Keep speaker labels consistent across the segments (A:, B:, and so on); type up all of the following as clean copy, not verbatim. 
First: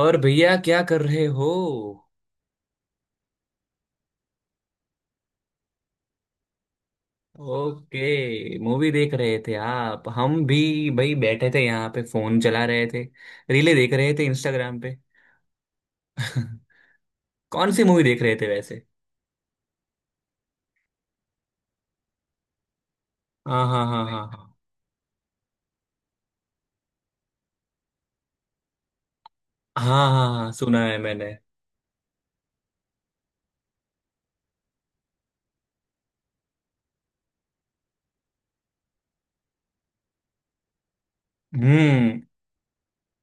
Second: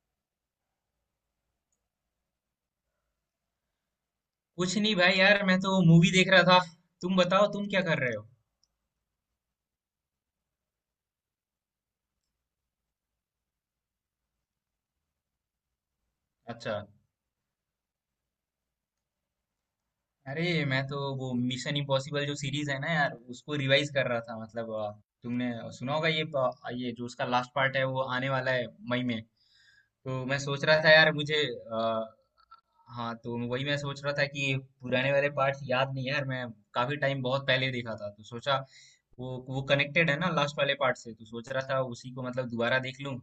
A: और भैया क्या कर रहे हो?
B: कुछ नहीं भाई यार, मैं तो मूवी देख रहा था। तुम बताओ, तुम क्या कर रहे हो?
A: ओके, मूवी देख रहे थे आप। हम भी भाई बैठे थे यहाँ पे, फोन चला रहे थे। रीले देख रहे थे इंस्टाग्राम पे।
B: अच्छा।
A: कौन सी मूवी देख रहे थे वैसे?
B: अरे मैं तो वो मिशन इम्पॉसिबल जो सीरीज है ना यार, उसको
A: हाँ हाँ
B: रिवाइज
A: हाँ
B: कर रहा था।
A: हाँ,
B: मतलब तुमने सुना होगा ये ये जो उसका लास्ट पार्ट है वो आने वाला है मई में।
A: हाँ
B: तो
A: हाँ हाँ
B: मैं
A: हाँ
B: सोच रहा
A: सुना
B: था
A: है
B: यार
A: मैंने।
B: मुझे अ, हाँ, तो वही मैं सोच रहा था कि पुराने वाले पार्ट्स याद नहीं है यार। मैं काफी टाइम बहुत पहले देखा था, तो सोचा वो कनेक्टेड है ना लास्ट वाले पार्ट से, तो सोच रहा था
A: हम्म
B: उसी
A: हम्म
B: को मतलब दोबारा देख लूं।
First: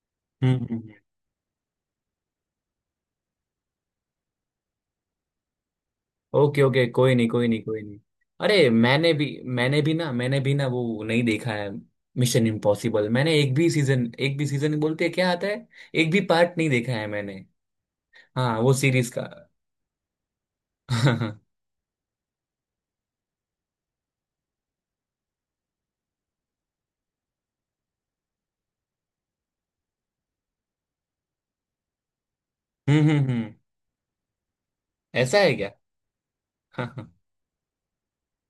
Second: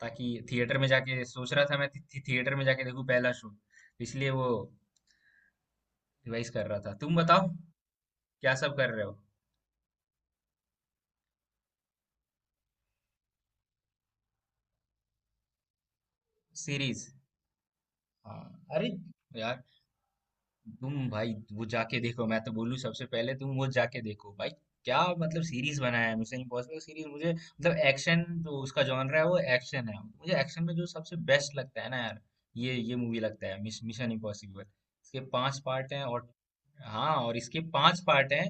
B: ताकि
A: हम्म,
B: थिएटर में
A: हम्म।
B: जाके, सोच रहा था मैं थि- थि- थिएटर में जाके देखूं पहला शो। इसलिए वो रिवाइज
A: ओके
B: कर रहा
A: ओके,
B: था।
A: कोई
B: तुम
A: नहीं
B: बताओ
A: कोई नहीं कोई
B: क्या
A: नहीं। अरे
B: सब कर रहे
A: मैंने
B: हो?
A: भी मैंने भी ना मैंने भी ना वो नहीं देखा है। मिशन इम्पॉसिबल मैंने एक भी सीजन बोलते हैं, क्या आता है। एक भी पार्ट नहीं देखा
B: सीरीज।
A: है मैंने।
B: हाँ।
A: हाँ, वो
B: अरे
A: सीरीज का।
B: यार, तुम भाई
A: हाँ।
B: वो जाके देखो, मैं तो बोलूँ सबसे पहले तुम वो जाके देखो भाई। क्या मतलब सीरीज बनाया है मिशन इम्पॉसिबल सीरीज। मुझे मतलब एक्शन जो उसका जॉनर है, वो एक्शन है। मुझे एक्शन में जो सबसे बेस्ट लगता है ना यार, ये मूवी लगता
A: हम्म।
B: है मिशन इम्पॉसिबल। इसके
A: ऐसा है
B: पांच
A: क्या?
B: पार्ट हैं और
A: हाँ हाँ।
B: हाँ, और इसके 5 पार्ट हैं।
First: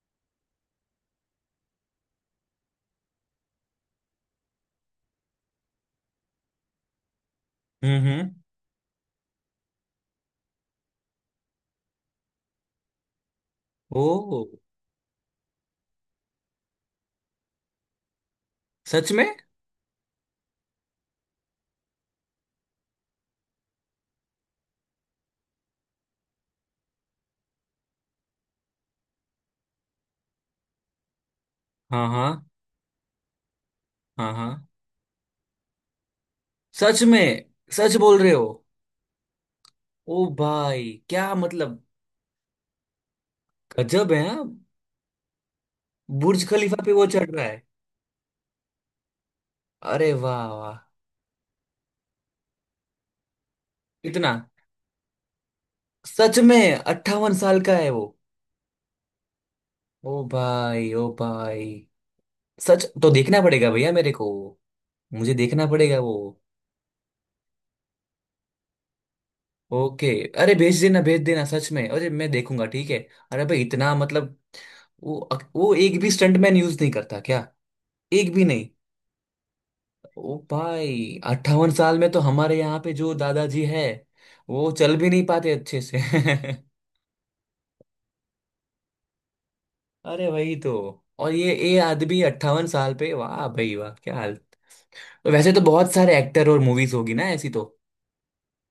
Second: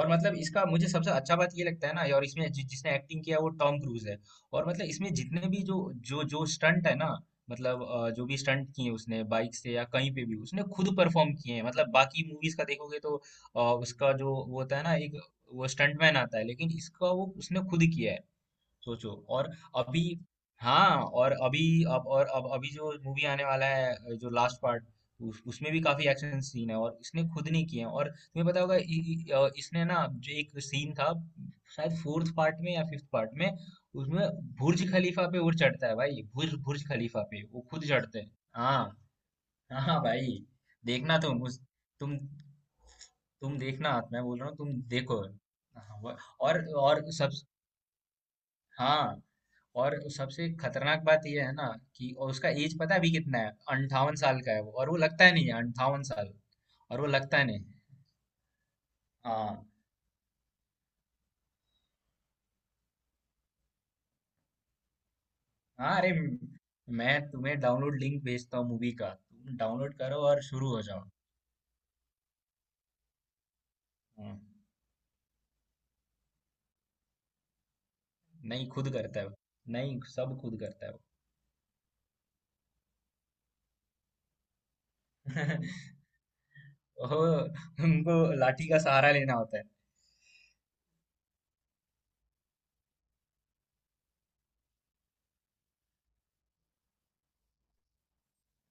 B: और मतलब इसका मुझे सबसे अच्छा बात ये लगता है ना, और इसमें जिसने एक्टिंग किया है वो टॉम क्रूज है। और मतलब इसमें जितने भी जो जो जो स्टंट है ना, मतलब जो
A: हम्म।
B: भी स्टंट किए उसने बाइक से या कहीं पे भी, उसने खुद परफॉर्म किए हैं। मतलब बाकी मूवीज का देखोगे तो
A: ओ,
B: उसका जो वो होता है ना एक वो स्टंटमैन आता है, लेकिन इसका वो उसने खुद किया है। सोचो।
A: सच में?
B: और अभी हाँ, और अभी अब और अब अभी जो मूवी आने वाला है जो लास्ट पार्ट, उसमें भी काफी एक्शन सीन है और इसने खुद नहीं किए हैं। और तुम्हें पता होगा इ, इ, अ, इसने ना जो एक सीन था शायद
A: हाँ हाँ
B: फोर्थ पार्ट में या फिफ्थ पार्ट में, उसमें
A: हाँ हाँ।
B: बुर्ज खलीफा पे वो चढ़ता है भाई। बुर्ज बुर्ज
A: सच
B: खलीफा पे
A: में?
B: वो खुद
A: सच बोल
B: चढ़ते हैं।
A: रहे हो?
B: हाँ। हाँ
A: ओ
B: भाई।
A: भाई,
B: देखना
A: क्या
B: तुम उस
A: मतलब!
B: तुम तुम देखना,
A: गजब है।
B: मैं बोल
A: हाँ?
B: रहा हूँ तुम देखो। हाँ,
A: बुर्ज
B: और
A: खलीफा पे
B: और
A: वो चढ़
B: सब।
A: रहा है!
B: हाँ और
A: अरे वाह
B: सबसे
A: वाह!
B: खतरनाक बात यह है ना कि और उसका एज पता है अभी कितना है? 58 साल
A: इतना?
B: का है वो, और वो लगता ही नहीं है 58 साल।
A: सच में
B: और वो
A: अट्ठावन
B: लगता ही
A: साल
B: नहीं।
A: का है वो?
B: हाँ।
A: ओ भाई ओ भाई, सच। तो देखना पड़ेगा भैया मेरे को। मुझे देखना
B: हाँ
A: पड़ेगा
B: अरे,
A: वो।
B: मैं तुम्हें डाउनलोड लिंक भेजता हूँ मूवी का, तुम डाउनलोड
A: ओके।
B: करो और
A: अरे
B: शुरू हो जाओ।
A: भेज देना सच में। अरे मैं देखूंगा, ठीक है। अरे भाई इतना मतलब,
B: हाँ,
A: वो वो एक भी स्टंटमैन यूज नहीं करता क्या? एक भी
B: नहीं
A: नहीं?
B: खुद करता है वो। नहीं सब
A: ओ
B: खुद करता है वो।
A: भाई, 58 साल में तो हमारे यहाँ पे जो दादाजी है, वो चल भी नहीं पाते अच्छे से।
B: ओह, उनको लाठी का सहारा लेना होता है।
A: अरे वही तो! और ये आदमी 58 साल पे, वाह भाई वाह, क्या हाल! वैसे तो बहुत सारे एक्टर और मूवीज होगी ना ऐसी तो।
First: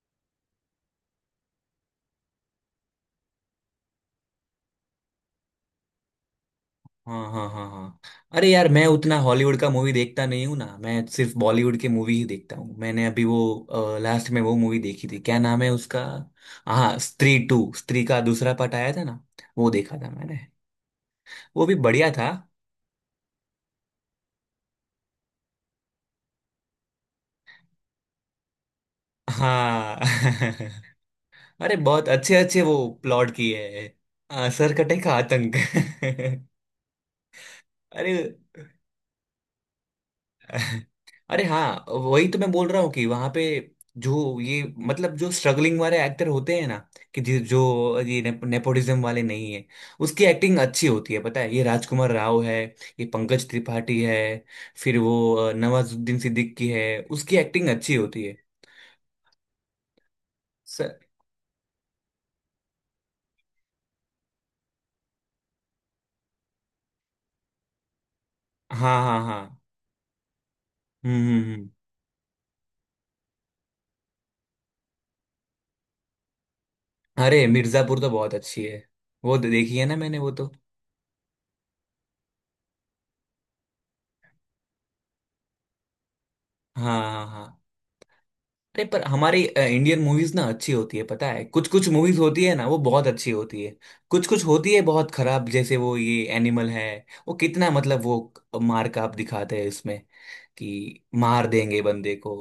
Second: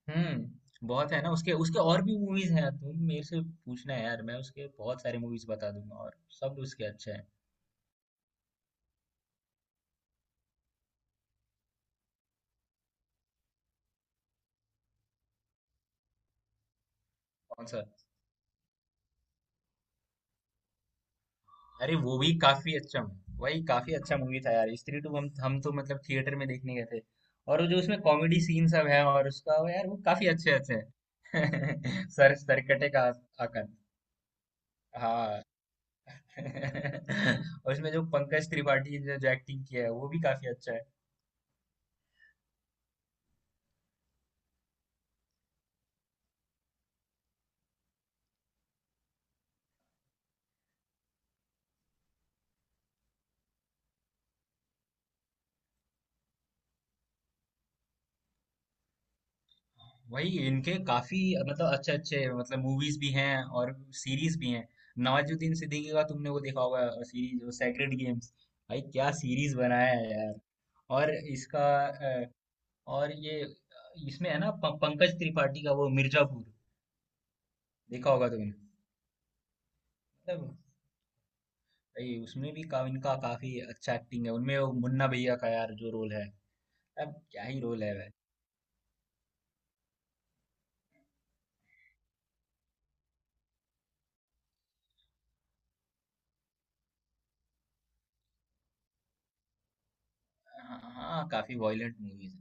B: हम्म, बहुत है ना उसके। और भी मूवीज हैं, तुम मेरे से पूछना है यार, मैं उसके बहुत सारे मूवीज बता दूंगा और सब उसके अच्छे
A: हाँ
B: हैं।
A: हाँ हाँ हाँ। अरे यार, मैं उतना हॉलीवुड का मूवी देखता नहीं हूँ ना, मैं सिर्फ बॉलीवुड के मूवी ही देखता हूँ। मैंने अभी वो लास्ट में वो मूवी देखी थी, क्या नाम है उसका। हाँ, स्त्री
B: कौन
A: टू।
B: सा?
A: स्त्री का दूसरा पार्ट आया था ना, वो देखा था मैंने। वो भी
B: अरे
A: बढ़िया
B: वो भी
A: था।
B: काफी अच्छा। वही काफी अच्छा मूवी था यार स्त्री टू। हम तो मतलब थिएटर में देखने गए थे। और वो जो उसमें कॉमेडी सीन सब है और उसका वो यार वो
A: हाँ।
B: काफी अच्छे अच्छे
A: अरे
B: हैं।
A: बहुत अच्छे
B: सर
A: अच्छे वो
B: सरकटे का
A: प्लॉट किए
B: आकंत।
A: हैं। सरकटे का
B: हाँ।
A: आतंक।
B: और उसमें जो
A: अरे।
B: पंकज त्रिपाठी ने जो एक्टिंग किया है वो भी काफी अच्छा है।
A: अरे हाँ वही तो मैं बोल रहा हूँ कि वहां पे, जो ये, मतलब जो स्ट्रगलिंग वाले एक्टर होते हैं ना, कि जो नेपोटिज्म वाले नहीं है, उसकी एक्टिंग अच्छी होती है पता है। ये राजकुमार राव है, ये पंकज त्रिपाठी है, फिर वो नवाजुद्दीन सिद्दीकी है। उसकी एक्टिंग अच्छी होती है।
B: वही इनके
A: स-
B: काफी मतलब अच्छे अच्छे मतलब मूवीज भी हैं और सीरीज भी हैं। नवाजुद्दीन सिद्दीकी का तुमने वो देखा होगा सीरीज, वो सेक्रेड गेम्स। भाई
A: हाँ
B: क्या
A: हाँ
B: सीरीज
A: हाँ।
B: बनाया है यार। और
A: हम्म हम्म
B: इसका
A: हम्म।
B: और ये इसमें है ना पंकज त्रिपाठी का वो मिर्जापुर,
A: अरे मिर्जापुर तो
B: देखा होगा
A: बहुत
B: तुमने।
A: अच्छी है। वो तो देखी है ना मैंने, वो तो।
B: मतलब भाई उसमें भी इनका काफी अच्छा एक्टिंग है। उनमें वो मुन्ना भैया का यार जो रोल है,
A: हाँ
B: अब
A: हाँ
B: क्या
A: हाँ।
B: ही रोल है भाई।
A: अरे पर हमारी इंडियन मूवीज ना अच्छी होती है पता है। कुछ कुछ मूवीज होती है ना वो बहुत अच्छी होती है। कुछ कुछ होती है बहुत खराब, जैसे वो ये एनिमल है, वो कितना मतलब वो मार काप दिखाते हैं इसमें,
B: हाँ
A: कि
B: हाँ,
A: मार
B: काफी
A: देंगे
B: वॉयलेंट
A: बंदे को।
B: मूवीज।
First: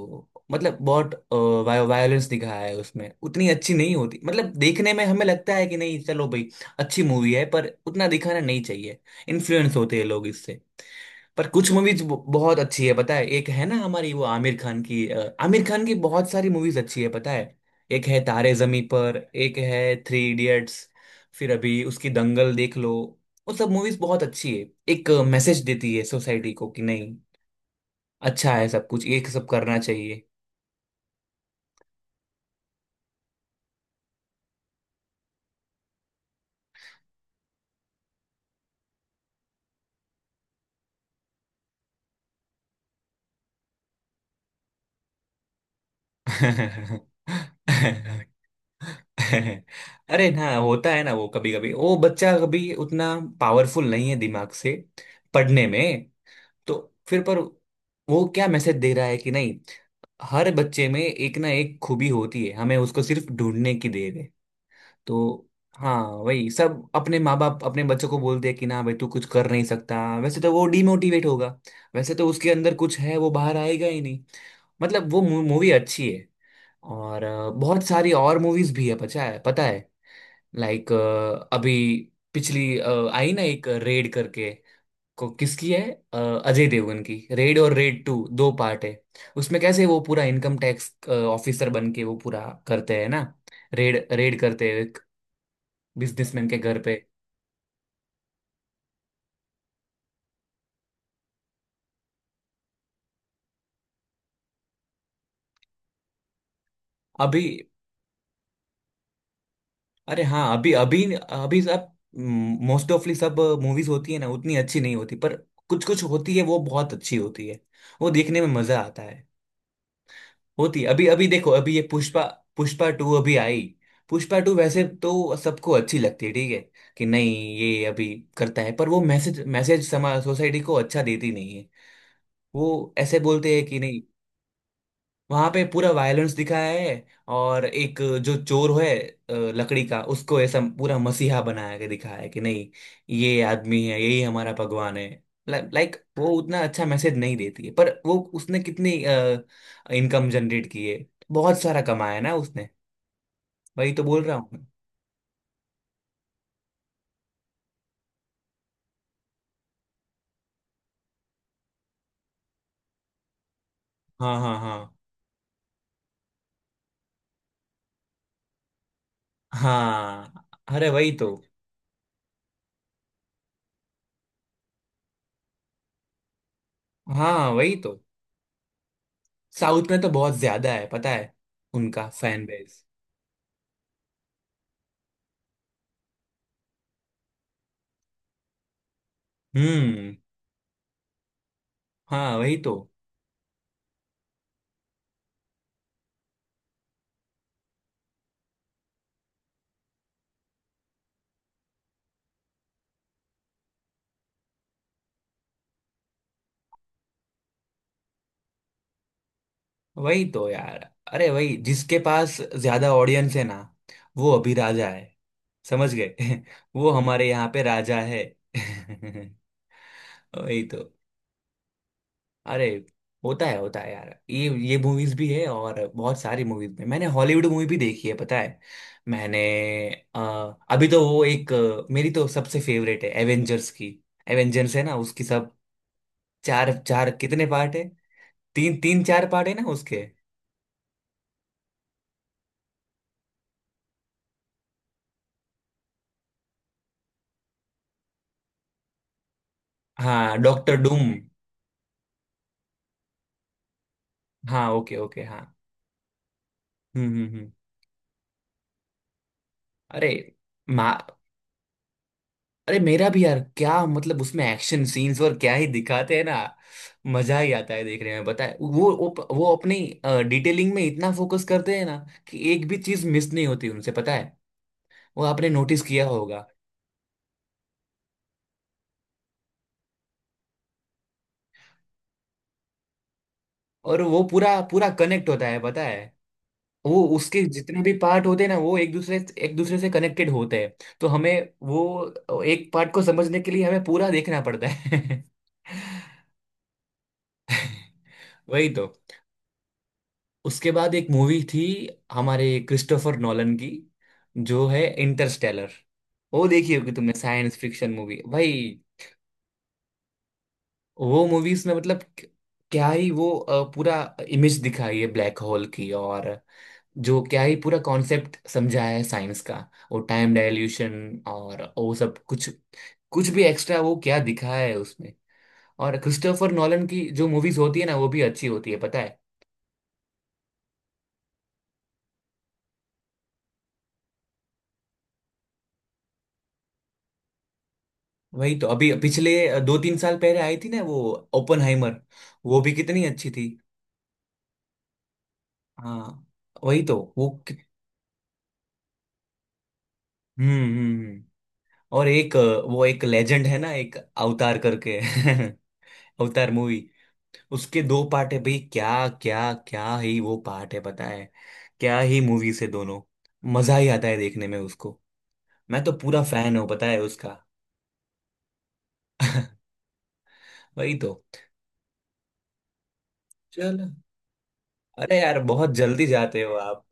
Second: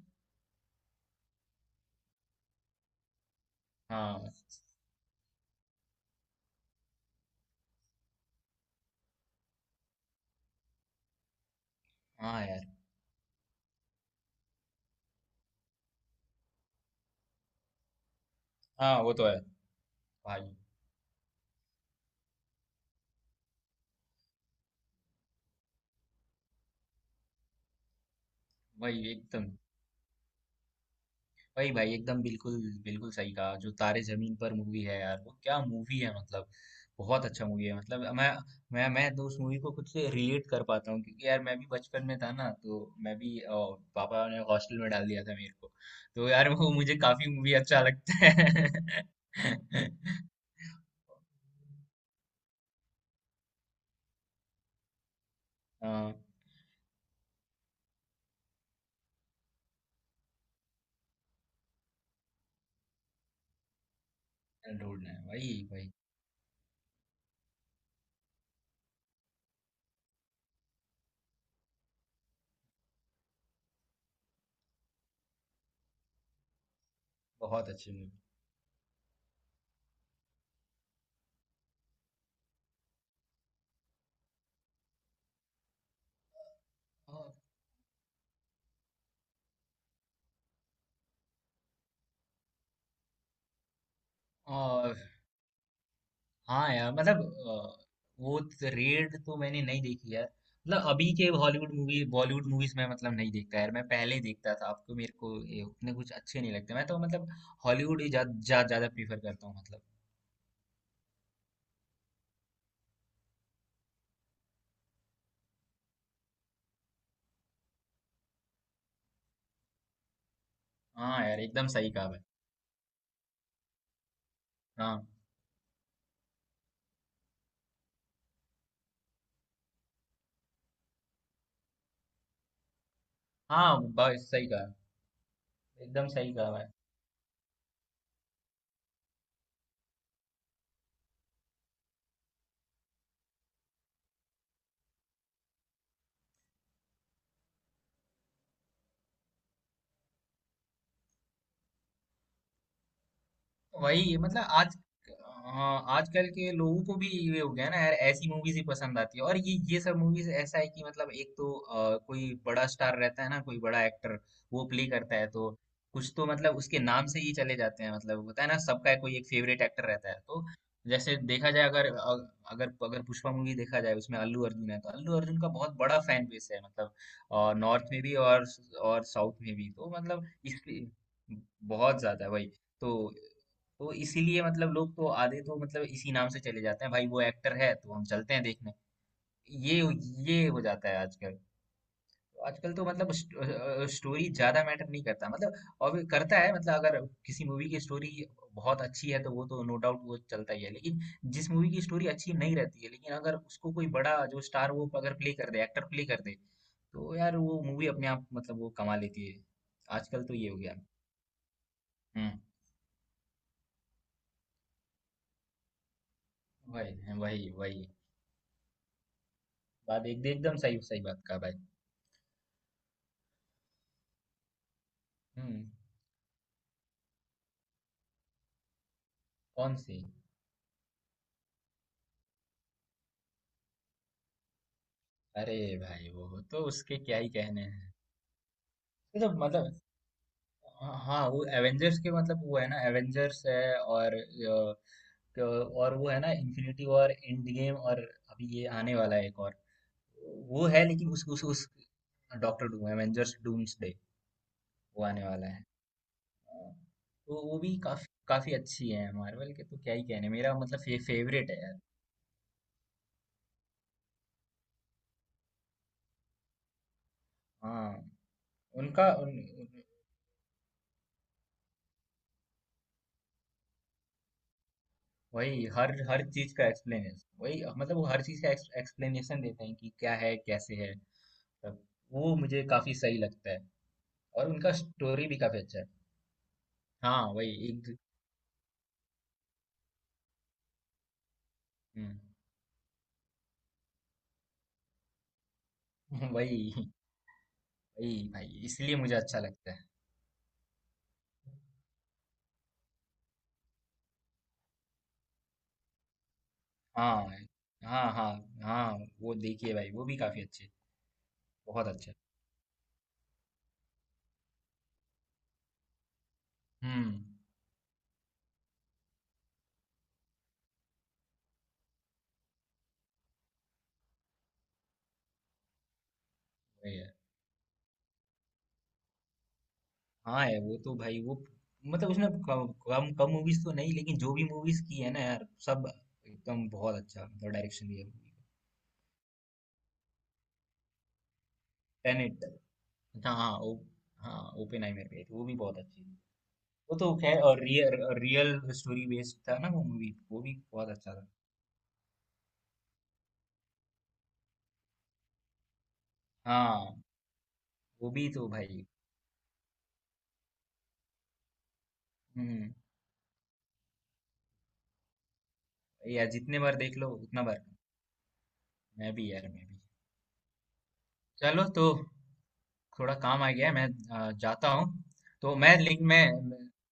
A: मतलब बहुत वायोलेंस दिखाया है उसमें, उतनी अच्छी नहीं होती,
B: हाँ।
A: मतलब देखने में हमें लगता है कि नहीं चलो भाई, अच्छी मूवी है पर उतना दिखाना नहीं चाहिए। इन्फ्लुएंस होते हैं लोग इससे। पर कुछ मूवीज
B: हाँ
A: बहुत
B: यार।
A: अच्छी है पता है। एक है ना हमारी वो आमिर खान की, आमिर खान की बहुत सारी मूवीज अच्छी है पता है। एक है तारे जमी
B: हाँ वो
A: पर,
B: तो है।
A: एक है थ्री
B: भाई।
A: इडियट्स, फिर अभी उसकी दंगल देख लो। वो सब मूवीज बहुत अच्छी है, एक मैसेज देती है सोसाइटी को, कि नहीं अच्छा है, सब
B: भाई
A: कुछ ये सब
B: एकदम
A: करना चाहिए।
B: वही भाई एकदम बिल्कुल, बिल्कुल सही कहा। जो तारे जमीन पर मूवी है यार, वो क्या मूवी है मतलब। बहुत अच्छा मूवी है मतलब। मैं तो उस मूवी को खुद से रिलेट कर पाता हूँ, क्योंकि यार मैं भी बचपन में था ना, तो मैं भी पापा ने हॉस्टल में डाल दिया था मेरे को। तो यार वो मुझे काफी मूवी अच्छा लगता है।
A: अरे ना, होता है ना वो कभी कभी, वो बच्चा कभी उतना पावरफुल नहीं है दिमाग से, पढ़ने में।
B: हाँ,
A: तो फिर पर वो क्या मैसेज दे रहा है कि नहीं, हर बच्चे में एक ना एक खूबी होती है, हमें उसको सिर्फ ढूंढने की देर।
B: ढूंढना
A: तो
B: है, वही वही।
A: हाँ वही सब अपने माँ बाप अपने बच्चों को बोलते हैं कि ना भाई तू कुछ कर नहीं सकता, वैसे तो वो डिमोटिवेट होगा, वैसे तो उसके अंदर कुछ है वो बाहर आएगा ही नहीं। मतलब वो मूवी अच्छी है। और
B: बहुत
A: बहुत
B: अच्छी मूवी।
A: सारी और मूवीज भी है पता है, पता है। लाइक, अभी पिछली आई ना एक रेड करके, को किसकी है, अ, अजय देवगन की,
B: और,
A: रेड और रेड टू, 2 पार्ट है। उसमें कैसे वो पूरा इनकम टैक्स ऑफिसर बन के वो पूरा करते हैं ना, रेड रेड करते हैं
B: और
A: बिजनेसमैन के
B: हाँ
A: घर
B: यार
A: पे।
B: मतलब अ, वो रेड तो मैंने नहीं देखी यार। मतलब अभी के हॉलीवुड मूवी बॉलीवुड मूवीज में मतलब नहीं देखता यार मैं। पहले देखता था आपको, मेरे को ये उतने कुछ अच्छे नहीं लगते। मैं तो मतलब
A: अभी।
B: हॉलीवुड ही ज्यादा जा, जा, ज्यादा प्रीफर करता हूँ मतलब।
A: अरे हाँ, अभी अभी अभी सब मोस्ट ऑफली सब मूवीज होती है ना उतनी अच्छी नहीं होती, पर कुछ कुछ होती है वो बहुत अच्छी होती है, वो देखने में मजा आता है। होती है, अभी
B: हाँ
A: अभी
B: यार
A: देखो,
B: एकदम
A: अभी ये
B: सही कहा भाई।
A: पुष्पा, पुष्पा टू अभी आई। पुष्पा टू वैसे
B: हाँ।
A: तो सबको अच्छी लगती है, ठीक है कि नहीं। ये अभी करता है, पर वो मैसेज मैसेज समाज सोसाइटी को अच्छा देती नहीं है, वो ऐसे बोलते हैं कि
B: हाँ
A: नहीं।
B: बस सही कहा।
A: वहां पे पूरा
B: एकदम
A: वायलेंस
B: सही कहा भाई।
A: दिखाया है। और एक जो चोर है, लकड़ी का, उसको ऐसा पूरा मसीहा बनाया के दिखाया है कि नहीं, ये आदमी है, यही हमारा भगवान है। लाइक वो उतना अच्छा मैसेज नहीं देती है, पर वो उसने कितनी इनकम जनरेट की है, बहुत सारा कमाया है ना उसने। वही तो
B: वही
A: बोल रहा
B: मतलब
A: हूँ मैं।
B: आज हाँ आजकल के लोगों को भी ये हो गया ना यार, ऐसी मूवीज ही पसंद आती है। और ये सब मूवीज ऐसा है कि मतलब एक तो कोई बड़ा स्टार रहता है ना, कोई बड़ा एक्टर
A: हाँ हाँ
B: वो
A: हाँ
B: प्ले करता है, तो कुछ तो मतलब उसके नाम से ही चले जाते हैं। मतलब होता है ना सबका कोई एक फेवरेट एक्टर रहता है तो।
A: हाँ। अरे वही
B: जैसे
A: तो।
B: देखा जाए अगर अगर अगर पुष्पा मूवी देखा जाए, उसमें अल्लू अर्जुन है, तो अल्लू अर्जुन का बहुत बड़ा फैन बेस है मतलब।
A: हाँ
B: और
A: वही
B: नॉर्थ
A: तो।
B: में भी और साउथ में भी
A: साउथ
B: तो
A: में तो
B: मतलब,
A: बहुत ज्यादा है पता है,
B: इसलिए बहुत
A: उनका
B: ज्यादा
A: फैन
B: वही
A: बेस।
B: तो तो इसीलिए मतलब लोग तो आधे तो मतलब इसी नाम से चले जाते हैं भाई। वो एक्टर है तो हम चलते हैं देखने। ये
A: हम्म।
B: ये हो जाता है आजकल
A: हाँ
B: तो।
A: वही
B: आजकल
A: तो।
B: तो मतलब स्टोरी ज्यादा मैटर नहीं करता मतलब। और भी करता है मतलब, अगर किसी मूवी की स्टोरी बहुत अच्छी है तो वो तो नो डाउट वो चलता ही है, लेकिन जिस मूवी की स्टोरी अच्छी नहीं रहती है, लेकिन अगर उसको कोई बड़ा जो स्टार वो अगर प्ले कर दे, एक्टर प्ले कर दे, तो यार वो मूवी अपने आप मतलब वो कमा लेती है। आजकल
A: वही
B: तो
A: तो
B: ये हो गया।
A: यार, अरे वही जिसके पास
B: हम्म।
A: ज्यादा ऑडियंस है ना, वो अभी राजा है, समझ गए। वो
B: वही
A: हमारे यहाँ
B: वही
A: पे
B: वही।
A: राजा है।
B: बात एक एकदम
A: वही
B: सही
A: तो।
B: सही बात कहा भाई।
A: अरे होता है यार, ये मूवीज भी है।
B: हुँ,
A: और बहुत सारी मूवीज में मैंने हॉलीवुड मूवी भी देखी है पता है, मैंने।
B: कौन-सी?
A: अ, अभी तो वो एक, मेरी तो सबसे फेवरेट है एवेंजर्स की। एवेंजर्स है ना उसकी
B: अरे
A: सब,
B: भाई वो तो
A: चार
B: उसके
A: चार
B: क्या ही
A: कितने
B: कहने
A: पार्ट है।
B: हैं।
A: तीन तीन
B: ये
A: चार
B: तो
A: पार्ट है ना
B: मतलब
A: उसके।
B: ह हाँ, वो एवेंजर्स के मतलब वो है ना एवेंजर्स है और अ, क और वो है ना इन्फिनिटी वॉर, एंड गेम और अभी ये आने वाला है एक और।
A: हाँ,
B: वो
A: डॉक्टर
B: है
A: डूम।
B: लेकिन उस डॉक्टर डूम एवेंजर्स डूम्सडे
A: हाँ ओके
B: वो आने
A: ओके हाँ।
B: वाला है। हाँ, तो
A: हम्म।
B: वो भी काफ़ी काफ़ी अच्छी है। मार्वल के तो क्या ही
A: अरे
B: कहने, मेरा मतलब
A: मा
B: फे फेवरेट है यार।
A: अरे मेरा भी यार, क्या मतलब उसमें एक्शन सीन्स और क्या ही दिखाते हैं ना, मजा ही आता है
B: हाँ,
A: देखने में पता है। वो
B: उनका उन
A: वो अपनी डिटेलिंग में इतना फोकस करते हैं ना कि एक भी चीज मिस नहीं होती उनसे, पता है वो आपने
B: वही
A: नोटिस
B: हर
A: किया
B: हर
A: होगा।
B: चीज का एक्सप्लेनेशन वही मतलब वो हर चीज का एक्सप्लेनेशन देते हैं कि क्या है कैसे है, तब वो मुझे काफी सही लगता है।
A: और वो
B: और
A: पूरा
B: उनका
A: पूरा
B: स्टोरी
A: कनेक्ट
B: भी
A: होता
B: काफी
A: है
B: अच्छा
A: पता
B: है।
A: है। वो
B: हाँ
A: उसके
B: वही
A: जितने भी
B: एक
A: पार्ट होते हैं ना वो एक दूसरे से कनेक्टेड होते हैं, तो हमें
B: हम्म,
A: वो एक पार्ट को समझने के लिए हमें पूरा देखना पड़ता है।
B: वही वही भाई
A: वही तो।
B: इसलिए मुझे अच्छा लगता है।
A: उसके बाद एक मूवी थी हमारे क्रिस्टोफर नॉलन की, जो है इंटरस्टेलर, वो देखी होगी तुमने,
B: हाँ
A: साइंस फिक्शन
B: हाँ
A: मूवी
B: हाँ
A: भाई।
B: हाँ वो देखिए भाई वो भी काफी अच्छे,
A: वो मूवीज में
B: बहुत
A: मतलब
B: अच्छे।
A: क्या ही वो पूरा इमेज दिखाई है ब्लैक होल की, और जो
B: हम्म।
A: क्या ही पूरा कॉन्सेप्ट समझाया है साइंस का, वो टाइम डायल्यूशन और वो सब कुछ, कुछ भी एक्स्ट्रा वो क्या दिखाया है उसमें। और क्रिस्टोफर नॉलन
B: वही
A: की
B: है।
A: जो मूवीज होती है ना वो भी अच्छी होती है पता है।
B: हाँ है, वो तो भाई वो मतलब उसने कम कम मूवीज तो नहीं, लेकिन जो भी मूवीज की है ना यार सब एकदम बहुत अच्छा मतलब डायरेक्शन दिया।
A: वही तो, अभी पिछले दो तीन साल पहले आई थी ना वो, ओपनहाइमर।
B: टेनेट।
A: वो भी कितनी अच्छी
B: हाँ
A: थी।
B: हाँ ओ, हाँ ओपेनहाइमर पे आई थी वो भी बहुत अच्छी थी।
A: हाँ वही तो
B: वो तो
A: वो
B: खैर और रियल, रियल स्टोरी बेस्ड था ना वो मूवी, वो
A: हम्म
B: भी बहुत
A: हम्म
B: अच्छा
A: हम्म।
B: था।
A: और एक, वो एक लेजेंड है ना, एक अवतार करके। अवतार मूवी,
B: हाँ
A: उसके दो
B: वो भी
A: पार्ट है
B: तो
A: भाई,
B: भाई।
A: क्या, क्या क्या ही वो पार्ट है पता है, क्या ही मूवी से
B: हम्म।
A: दोनों। मजा ही आता है देखने में उसको, मैं तो पूरा
B: यार
A: फैन
B: जितने
A: हूँ
B: बार
A: पता
B: देख
A: है
B: लो
A: उसका।
B: उतना बार, मैं भी यार मैं भी।
A: वही तो।
B: चलो तो थोड़ा काम आ गया है, मैं
A: चलो।
B: जाता हूँ।
A: अरे यार
B: तो
A: बहुत
B: मैं लिंक
A: जल्दी जाते हो
B: में
A: आप।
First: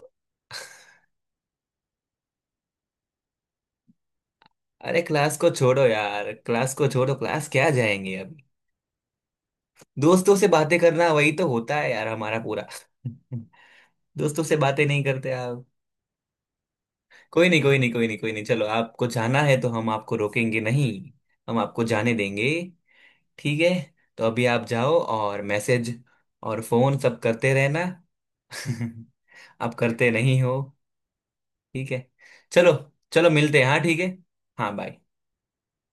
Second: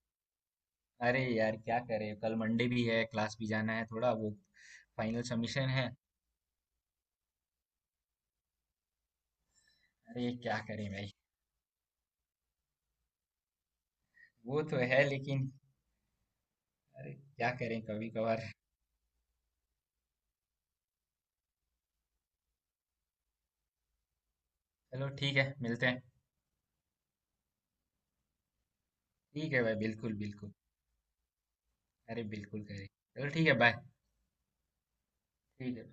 B: अरे यार क्या करे, कल मंडे भी है, क्लास भी जाना है थोड़ा वो,
A: अरे
B: फाइनल
A: क्लास को
B: सबमिशन
A: छोड़ो
B: है।
A: यार, क्लास को छोड़ो, क्लास क्या जाएंगे अब!
B: अरे
A: दोस्तों से
B: क्या
A: बातें
B: करें भाई।
A: करना वही तो होता है यार हमारा पूरा। दोस्तों से
B: वो तो
A: बातें नहीं
B: है,
A: करते
B: लेकिन
A: आप?
B: अरे
A: कोई
B: क्या
A: नहीं कोई
B: करें
A: नहीं कोई
B: कभी
A: नहीं कोई नहीं,
B: कभार।
A: चलो आपको जाना है तो हम आपको रोकेंगे नहीं, हम आपको जाने देंगे, ठीक है। तो अभी आप जाओ,
B: चलो ठीक
A: और
B: है, मिलते
A: मैसेज
B: हैं।
A: और फोन सब करते रहना।
B: ठीक है
A: आप
B: भाई,
A: करते
B: बिल्कुल
A: नहीं
B: बिल्कुल।
A: हो। ठीक है,
B: अरे बिल्कुल
A: चलो,
B: करे, चलो
A: चलो
B: ठीक है,
A: मिलते हैं,
B: बाय।
A: हाँ ठीक है, हाँ बाय।
B: ठीक है।